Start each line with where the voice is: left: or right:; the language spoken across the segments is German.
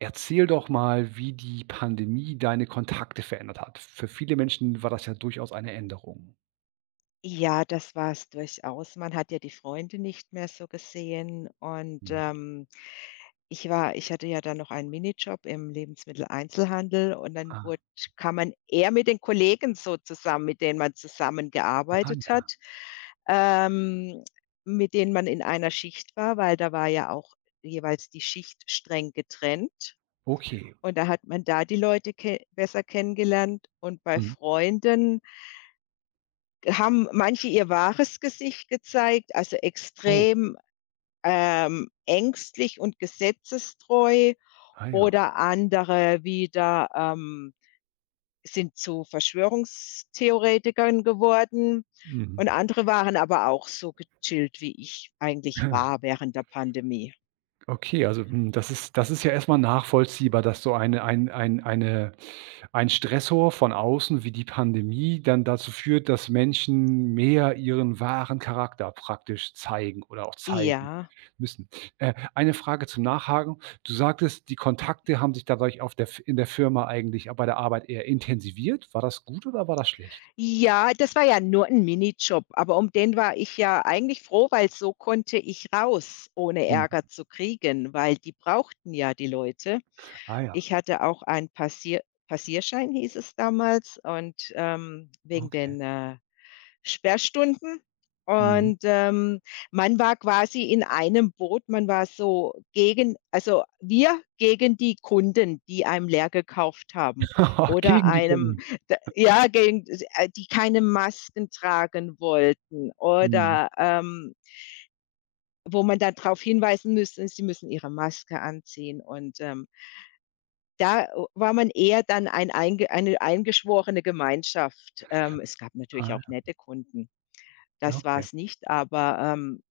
right: Erzähl doch mal, wie die Pandemie deine Kontakte verändert hat. Für viele Menschen war das ja durchaus eine Änderung.
left: Ja, das war's durchaus. Man hat ja die Freunde nicht mehr so gesehen und,
right: Mhm.
left: ich hatte ja dann noch einen Minijob im Lebensmitteleinzelhandel und dann
right: Ah,
left: wurde kam man eher mit den Kollegen so zusammen, mit denen man
right: ah
left: zusammengearbeitet
right: ja,
left: hat, ähm, mit denen man in einer Schicht war, weil da war ja auch jeweils die Schicht streng getrennt
right: okay.
left: und da hat man da die Leute ke besser kennengelernt. Und bei
right: Mhm.
left: Freunden haben manche ihr wahres Gesicht gezeigt, also
right: Oh,
left: extrem, ängstlich und gesetzestreu,
right: ah ja.
left: oder andere wieder, sind zu Verschwörungstheoretikern geworden,
right: Mhm.
left: und andere waren aber auch so gechillt, wie ich eigentlich war während der Pandemie.
right: Okay, das ist ja erstmal nachvollziehbar, dass so eine ein eine ein Stressor von außen wie die Pandemie dann dazu führt, dass Menschen mehr ihren wahren Charakter praktisch zeigen oder auch zeigen
left: Ja.
right: müssen. Eine Frage zum Nachhaken. Du sagtest, die Kontakte haben sich dadurch auf der F in der Firma eigentlich bei der Arbeit eher intensiviert. War das gut oder war das schlecht?
left: Ja, das war ja nur ein Minijob, aber um den war ich ja eigentlich froh, weil so konnte ich raus, ohne
right: Mhm.
left: Ärger zu kriegen, weil die brauchten ja die Leute.
right: Ah ja,
left: Ich hatte auch einen Passierschein, hieß es damals, und, wegen
right: okay.
left: den, Sperrstunden
right: Mhm.
left: und, man war quasi in einem Boot. Man war so gegen also, wir gegen die Kunden, die einem leer gekauft haben oder
right: Gegen die
left: einem,
right: Kunden.
left: D ja, gegen, die keine Masken tragen wollten,
right: Mhm.
left: oder, wo man dann darauf hinweisen müsste, sie müssen ihre Maske anziehen. Und, da war man eher dann eine eingeschworene Gemeinschaft. Es gab natürlich
right: Ah
left: auch nette Kunden,
right: ja,
left: das war
right: okay.
left: es nicht.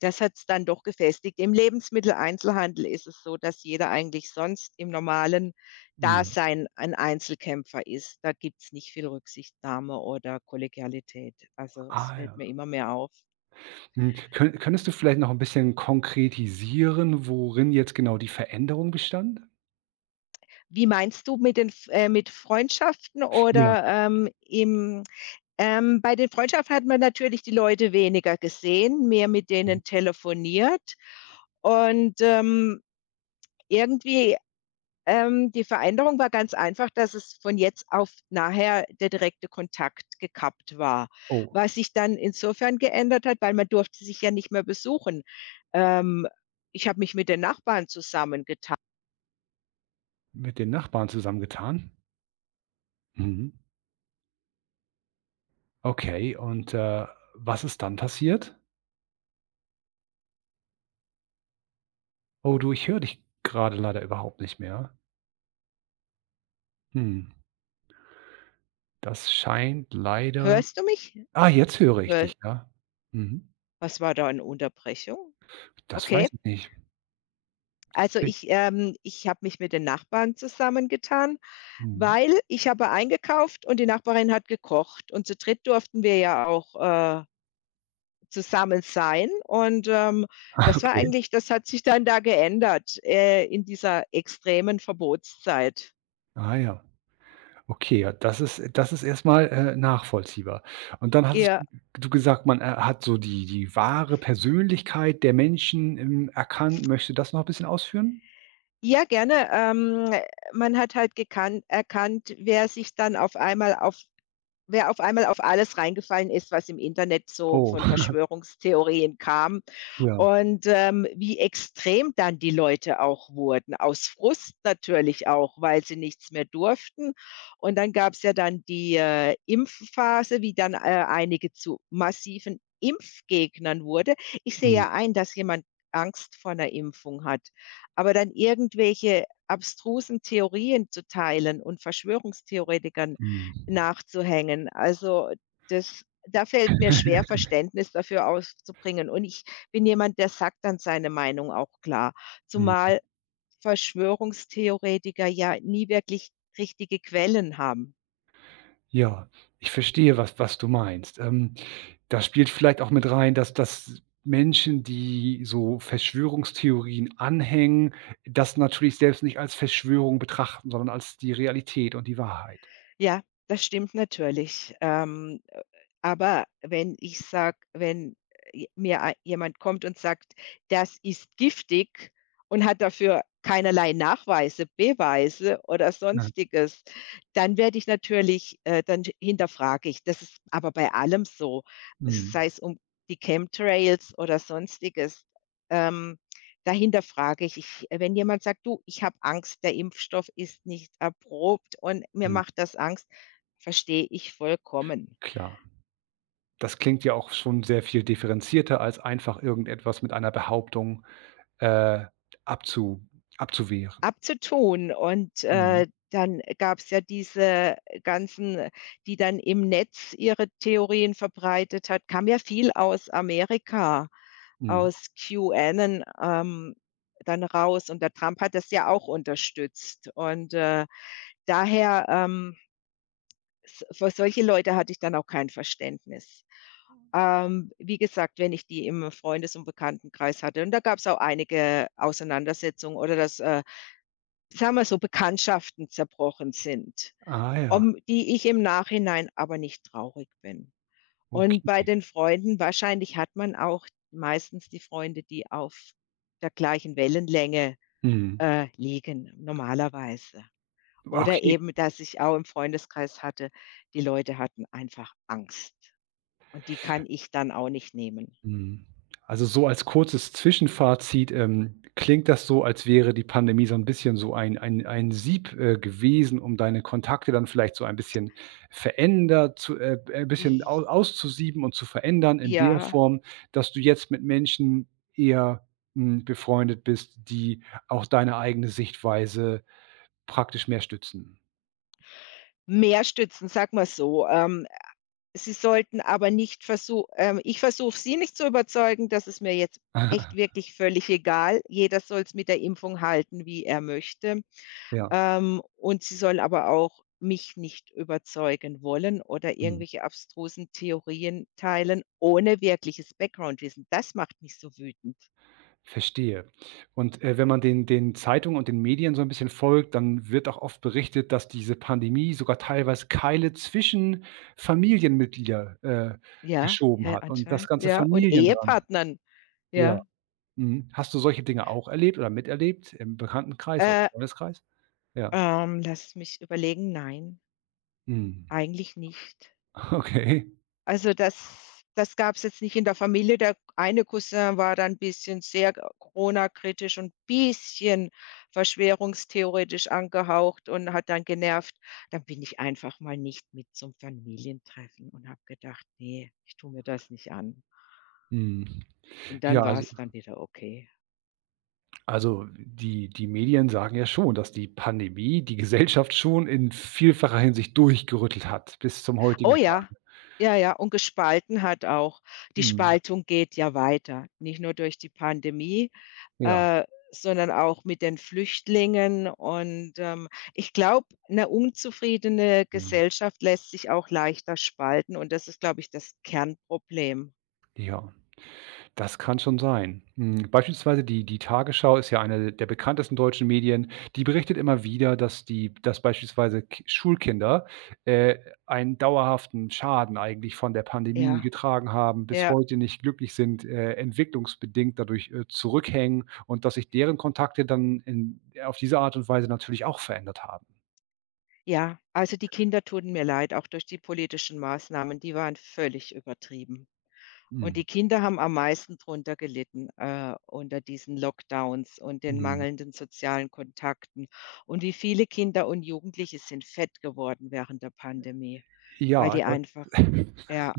left: Das hat es dann doch gefestigt. Im Lebensmitteleinzelhandel ist es so, dass jeder eigentlich sonst im normalen
right: Mhm.
left: Dasein ein Einzelkämpfer ist. Da gibt's nicht viel Rücksichtnahme oder Kollegialität. Also, es
right: Ah ja.
left: fällt mir immer mehr auf.
right: Hm, könntest du vielleicht noch 'n bisschen konkretisieren, worin jetzt genau die Veränderung bestand?
left: Wie meinst du, mit den F mit Freundschaften
right: Ja.
left: oder, im bei den Freundschaften? Hat man natürlich die Leute weniger gesehen, mehr mit
right: Mhm.
left: denen telefoniert und, irgendwie die Veränderung war ganz einfach, dass es von jetzt auf nachher der direkte Kontakt gekappt war.
right: Oh,
left: Was sich dann insofern geändert hat, weil man durfte sich ja nicht mehr besuchen. Ähm, ich habe nachba
right: mit den Nachbarn zusammengetan? Mhm. Okay, was ist dann passiert? Oh du, ich höre dich grade leider überhaupt nicht mehr. Hm, das scheint leider
left: „Hörst du mich?"
right: ah, jetzt höre ich
left: „Hör,
right: dich, ja. Mhm.
left: was war da eine Unterbrechung?"
right: Das weiß
left: Okay.
right: ich nicht.
left: Also,
right: Bin
left: ich, ich habe mich mit den Nachbarn zusammengetan,
right: mhm.
left: weil ich habe eingekauft und die Nachbarin hat gekocht und zu dritt durften wir ja auch, zusammen sein. Und, das war
right: Okay.
left: eigentlich das hat sich dann da geändert, in dieser extremen Verbotszeit.
right: Ah ja. Okay, ja, das ist erstmal nachvollziehbar. Und dann hattest
left: Ja,
right: du du gesagt, man hat so die wahre Persönlichkeit der Menschen, erkannt. Möchtest du das noch 'n bisschen ausführen?
left: ja, gerne. Man hat halt gekannt erkannt, wer auf einmal auf alles reingefallen ist, was im Internet so
right: Oh,
left: von Verschwörungstheorien kam.
right: ja.
left: Und, wie extrem dann die Leute auch wurden, aus Frust natürlich auch, weil sie nichts mehr durften. Und dann gab es ja dann die, Impfphase, wie dann, einige zu massiven Impfgegnern wurde. Ich sehe
right: Mhm,
left: ja ein, dass jemand Angst vor einer Impfung hat, aber dann irgendwelche abstrusen Theorien zu teilen und Verschwörungstheoretikern
right: mhm.
left: nachzuhängen, also, das da fällt mir schwer, Verständnis dafür auszubringen. Und ich bin jemand, der sagt dann seine Meinung auch klar,
right: Mhm.
left: zumal Verschwörungstheoretiker ja nie wirklich richtige Quellen haben.
right: Ja, ich verstehe, was du meinst. Da spielt vielleicht auch mit rein, dass Menschen, die so Verschwörungstheorien anhängen, das natürlich selbst nicht als Verschwörung betrachten, sondern als die Realität und die Wahrheit,
left: Ja, das stimmt natürlich. Aber wenn ich sage, wenn, mir ei jemand kommt und sagt: „Das ist giftig" und hat dafür keinerlei Nachweise, Beweise oder
right: ne?
left: Sonstiges, dann werde ich natürlich, dann hinterfrage ich. Das ist aber bei allem so,
right: Mhm.
left: sei es um die Chemtrails oder Sonstiges. Ähm Dahinter frage ich, wenn jemand sagt: „Du, ich habe Angst, der Impfstoff ist nicht erprobt und mir
right: Hm,
left: macht das Angst", verstehe ich vollkommen.
right: klar. Das klingt ja auch schon sehr viel differenzierter, als einfach irgendetwas mit einer Behauptung, äh, abzu abzuwehren.
left: Abzutun, und,
right: Mhm,
left: dann gab es ja diese ganzen, die dann im Netz ihre Theorien verbreitet hat, kam ja viel aus Amerika,
right: mhm.
left: aus QAnon, dann raus, und der Trump hat das ja auch unterstützt, und, daher, S für solche Leute hatte ich dann auch kein Verständnis. Wie gesagt, wenn ich die im Freundes- und Bekanntenkreis hatte, und da gab es auch einige Auseinandersetzungen oder dass, sagen wir so, Bekanntschaften zerbrochen sind,
right: Ah ja,
left: um die ich im Nachhinein aber nicht traurig bin. Und bei
right: okay.
left: den Freunden wahrscheinlich hat man auch meistens die Freunde, die auf der gleichen Wellenlänge,
right: Mhm.
left: liegen, normalerweise. Oder
right: Okay.
left: eben, dass ich auch im Freundeskreis hatte, die Leute hatten einfach Angst, und die kann ich dann auch nicht nehmen.
right: Mhm. Also, als kurzes Zwischenfazit, klingt das so, als wäre die Pandemie so ein bisschen so ein Sieb, gewesen, um deine Kontakte dann vielleicht so ein bisschen verändert zu bisschen
left: I
right: au auszusieben und zu verändern in der
left: ja,
right: Form, dass du jetzt mit Menschen eher, hm, befreundet bist, die auch deine eigene Sichtweise praktisch mehr stützen.
left: mehr stützen, sag mal so. Sie sollten aber nicht versu ich versuche sie nicht zu überzeugen, dass es mir jetzt echt wirklich völlig egal. Jeder soll's mit der Impfung halten, wie er möchte.
right: Ja,
left: Und sie soll aber auch mich nicht überzeugen wollen oder
right: mhm.
left: irgendwelche abstrusen Theorien teilen ohne wirkliches Background-Wissen. Das macht mich so wütend.
right: Verstehe. Und, wenn man den den Zeitungen und den Medien so ein bisschen folgt, dann wird auch oft berichtet, dass diese Pandemie sogar teilweise Keile zwischen Familienmitglieder,
left: Ja,
right: geschoben
left: ja,
right: hat und das
left: anscheinend,
right: ganze
left: ja. Und
right: Familien dran.
left: Ehepartnern,
right: Ja,
left: ja.
right: mhm. Hast du solche Dinge auch erlebt oder miterlebt im Bekanntenkreis oder
left: Äh,
right: Freundeskreis? Ja.
left: lass mich überlegen, nein,
right: Mhm.
left: eigentlich nicht.
right: Okay.
left: Also, das gab es jetzt nicht in der Familie. Der eine Cousin war dann ein bisschen sehr Corona-kritisch und ein bisschen verschwörungstheoretisch angehaucht und hat dann genervt. Dann bin ich einfach mal nicht mit zum Familientreffen und habe gedacht: „Nee, ich tue mir das nicht an."
right: Mhm.
left: Und
right: Ja,
left: dann war
right: also
left: es dann wieder okay.
right: die Medien sagen ja schon, dass die Pandemie die Gesellschaft schon in vielfacher Hinsicht durchgerüttelt hat bis zum heutigen
left: Oh ja,
right: Tag.
left: ja, ja, und gespalten hat auch. Die
right: Mhm.
left: Spaltung geht ja weiter, nicht nur durch die Pandemie,
right: Ja,
left: Äh, sondern auch mit den Flüchtlingen, und, ich glaube, eine unzufriedene
right: mhm,
left: Gesellschaft lässt sich auch leichter spalten, und das ist, glaube ich, das Kernproblem.
right: ja, das kann schon sein. Hm, beispielsweise die Tagesschau ist ja eine der bekanntesten deutschen Medien. Die berichtet immer wieder, dass beispielsweise K Schulkinder, äh, einen dauerhaften Schaden eigentlich von der Pandemie
left: Ja,
right: getragen haben, bis
left: ja,
right: heute nicht glücklich sind, entwicklungsbedingt dadurch, zurückhängen und dass sich deren Kontakte dann in auf diese Art und Weise natürlich auch verändert haben.
left: ja. Also, die Kinder tun mir leid, auch durch die politischen Maßnahmen, die waren völlig übertrieben. Und
right: Mhm,
left: die Kinder haben am meisten drunter gelitten, unter diesen Lockdowns und den
right: mhm.
left: mangelnden sozialen Kontakten. Und wie viele Kinder und Jugendliche sind fett geworden während der Pandemie, weil
right: Ja,
left: die
right: das
left: einfach, ja,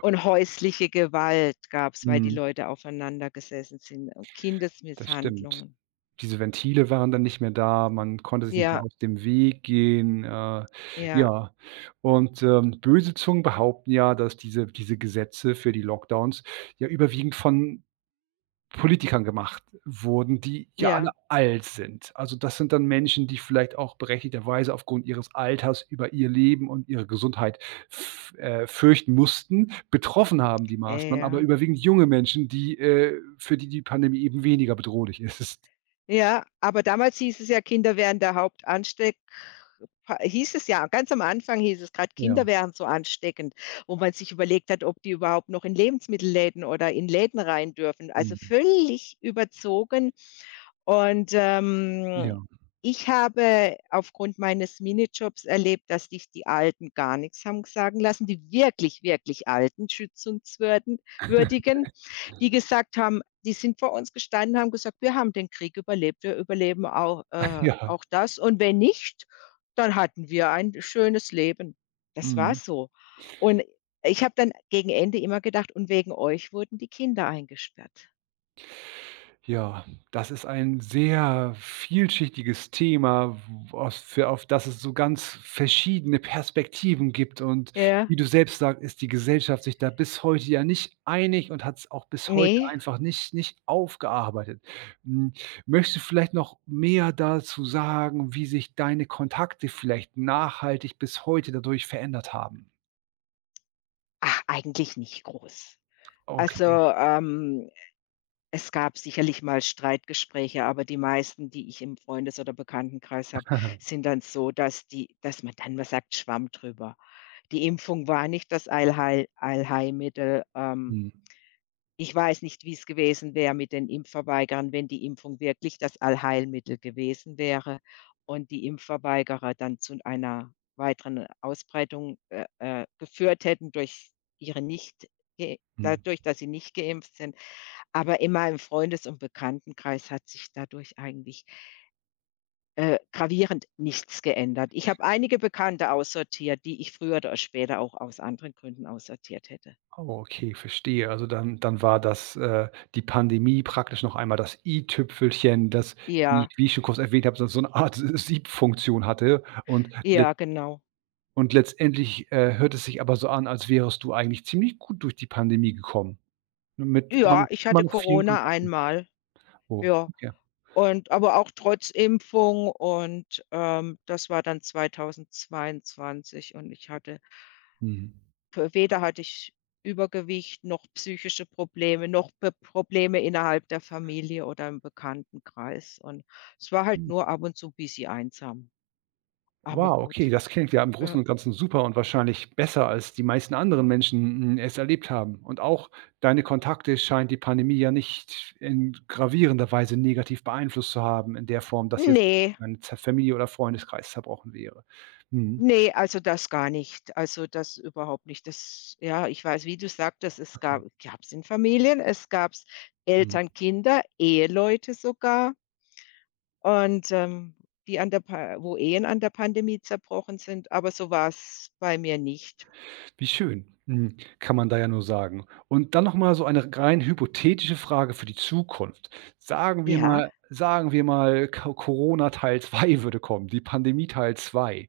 left: und häusliche Gewalt gab's, weil die
right: Mhm,
left: Leute aufeinander gesessen sind, und
right: das stimmt.
left: Kindesmisshandlungen.
right: Diese Ventile waren dann nicht mehr da, man konnte sich nicht mehr
left: Ja,
right: aus dem Weg gehen,
left: ja,
right: ja. Und, böse Zungen behaupten ja, dass diese Gesetze für die Lockdowns ja überwiegend von Politikern gemacht wurden, die ja alle
left: ja,
right: alt sind. Also, das sind dann Menschen, die vielleicht auch berechtigterweise aufgrund ihres Alters über ihr Leben und ihre Gesundheit f fürchten mussten, betroffen haben die
left: ja,
right: Maßnahmen, aber
left: ja.
right: überwiegend junge Menschen, die für die Pandemie eben weniger bedrohlich ist.
left: Ja, aber damals hieß es ja, Kinder wären der Hauptansteck pa hieß es ja, ganz am Anfang hieß es, gerade
right: Ja.
left: Kinder wären so ansteckend, wo man sich überlegt hat, ob die überhaupt noch in Lebensmittelläden oder in Läden rein dürfen. Also
right: Mhm.
left: völlig überzogen, und,
right: Ja,
left: ich habe aufgrund meines Minijobs erlebt, dass dich die Alten gar nichts haben sagen lassen, die wirklich, wirklich Alten, schützenswürdigen, würdigen, die gesagt haben die sind vor uns gestanden, haben gesagt: „Wir haben den Krieg überlebt, wir überleben auch,
right: ja,
left: auch das, und wenn nicht, dann hatten wir ein schönes Leben." Das war
right: mhm.
left: so. Und ich habe dann gegen Ende immer gedacht: „Und wegen euch wurden die Kinder eingesperrt."
right: Ja, das ist ein sehr vielschichtiges Thema, w aus für auf das es so ganz verschiedene Perspektiven gibt und
left: Ja,
right: wie du selbst sagst, ist die Gesellschaft sich da bis heute ja nicht einig und hat es auch bis heute
left: nee.
right: einfach nicht aufgearbeitet. Hm, möchtest du vielleicht noch mehr dazu sagen, wie sich deine Kontakte vielleicht nachhaltig bis heute dadurch verändert haben?
left: Ach, eigentlich nicht groß. Also,
right: Okay.
left: ähm, es gab sicherlich mal Streitgespräche, aber die meisten, die ich im Freundes- oder Bekanntenkreis habe, sind dann so, dass die dass man dann mal sagt: „Schwamm drüber." Die Impfung war nicht das Allheilmittel,
right: Mhm,
left: ich weiß nicht, wie es gewesen wäre mit den Impfverweigern, wenn die Impfung wirklich das Allheilmittel gewesen wäre und die Impfverweigerer dann zu einer weiteren Ausbreitung, geführt hätten durch ihre nicht ge
right: mhm.
left: dadurch, dass sie nicht geimpft sind. Aber in meinem Freundes- und Bekanntenkreis hat sich dadurch eigentlich, gravierend nichts geändert. Ich habe einige Bekannte aussortiert, die ich früher oder später auch aus anderen Gründen aussortiert hätte.
right: Oh, okay, verstehe. Also dann war das, die Pandemie praktisch noch einmal das i-Tüpfelchen, das, wie
left: Ja,
right: wie ich schon kurz erwähnt habe, so so 'ne Art S Siebfunktion hatte
left: ja, genau.
right: und letztendlich, hört es sich aber so an, als wärest du eigentlich ziemlich gut durch die Pandemie gekommen, mit
left: Ja, ich
right: immer
left: hatte
right: noch vielen
left: Corona
right: Kontakten.
left: einmal,
right: Oh,
left: ja.
right: okay.
left: Und aber auch trotz Impfung, und, das war dann 2022, und ich hatte
right: Mhm.
left: w weder hatte ich Übergewicht noch psychische Probleme noch P Probleme innerhalb der Familie oder im Bekanntenkreis, und es war halt nur ab und zu bisschen einsam, aber
right: Wow, okay,
left: gut.
right: das klingt ja im
left: Ja.
right: Großen und Ganzen super und wahrscheinlich besser, als die meisten anderen Menschen, hm, es erlebt haben. Und auch deine Kontakte scheint die Pandemie ja nicht in gravierender Weise negativ beeinflusst zu haben, in der Form, dass jetzt
left: Ne.
right: deine Z Familie oder Freundeskreis zerbrochen wäre. Mhm,
left: Nee, also das gar nicht. Also das überhaupt nicht. Das, ja, ich weiß, wie du sagtest, es
right: okay.
left: gab's in Familien, es gab's
right: Mhm.
left: Eltern, Kinder, Eheleute sogar, und, die an der Pa wo Ehen an der Pandemie zerbrochen sind, aber so war's bei mir nicht.
right: Wie schön, hm, kann man da ja nur sagen. Und dann noch mal so eine rein hypothetische Frage für die Zukunft.
left: Ja.
right: Sagen wir mal, Co Corona Teil 2 würde kommen, die Pandemie Teil 2.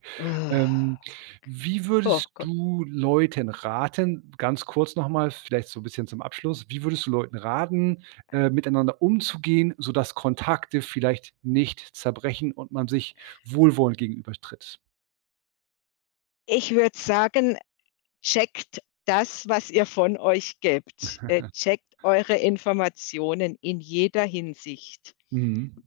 right: Ähm,
left: Ah,
right: wie
left: oh
right: würdest
left: Gott.
right: du Leuten raten ganz kurz noch mal, vielleicht so 'n bisschen zum Abschluss, wie würdest du Leuten raten, miteinander umzugehen, sodass Kontakte vielleicht nicht zerbrechen und man sich wohlwollend gegenübertritt?
left: Ich würde sagen, checkt das, was ihr von euch gebt. Äh, checkt eure Informationen in jeder Hinsicht.
right: Mhm.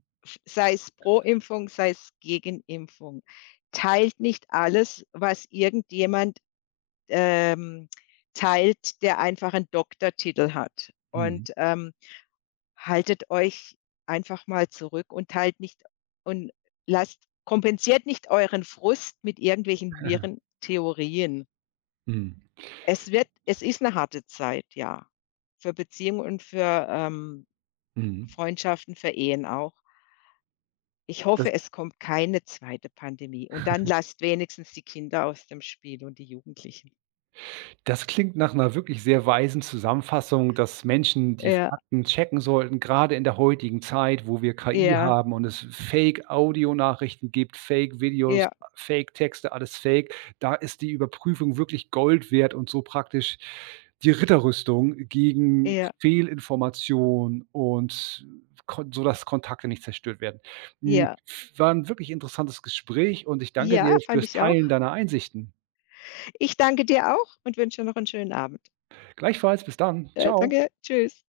left: Sei es pro Impfung, sei es gegen Impfung. Teilt nicht alles, was irgendjemand, ähm, teilt, der einfach einen Doktortitel hat.
right: Mhm.
left: Und, haltet euch einfach mal zurück und teilt nicht und lasst, kompensiert nicht euren Frust mit irgendwelchen Virentheorien.
right: Mhm.
left: Es wird, es ist eine harte Zeit, ja. Für Beziehungen und für,
right: Mhm.
left: Freundschaften, für Ehen auch. Ich
right: Das
left: hoffe, es kommt keine zweite Pandemie, und dann lasst wenigstens die Kinder aus dem Spiel und die Jugendlichen.
right: Das klingt nach einer wirklich sehr weisen Zusammenfassung, dass Menschen die
left: Ja,
right: Fakten checken sollten, gerade in der heutigen Zeit, wo wir KI
left: ja,
right: haben und es Fake-Audionachrichten gibt, Fake-Videos,
left: ja,
right: Fake-Texte, alles Fake. Da ist die Überprüfung wirklich Gold wert und so praktisch die Ritterrüstung gegen
left: ja,
right: Fehlinformation und kon sodass Kontakte nicht zerstört werden. Hm,
left: ja.
right: war 'n wirklich interessantes Gespräch und ich danke dir
left: Ja, fand
right: fürs
left: ich auch.
right: Teilen deiner Einsichten.
left: Ich danke dir auch und wünsche noch einen schönen Abend.
right: Gleichfalls, bis dann.
left: Äh,
right: Ciao.
left: danke. Tschüss.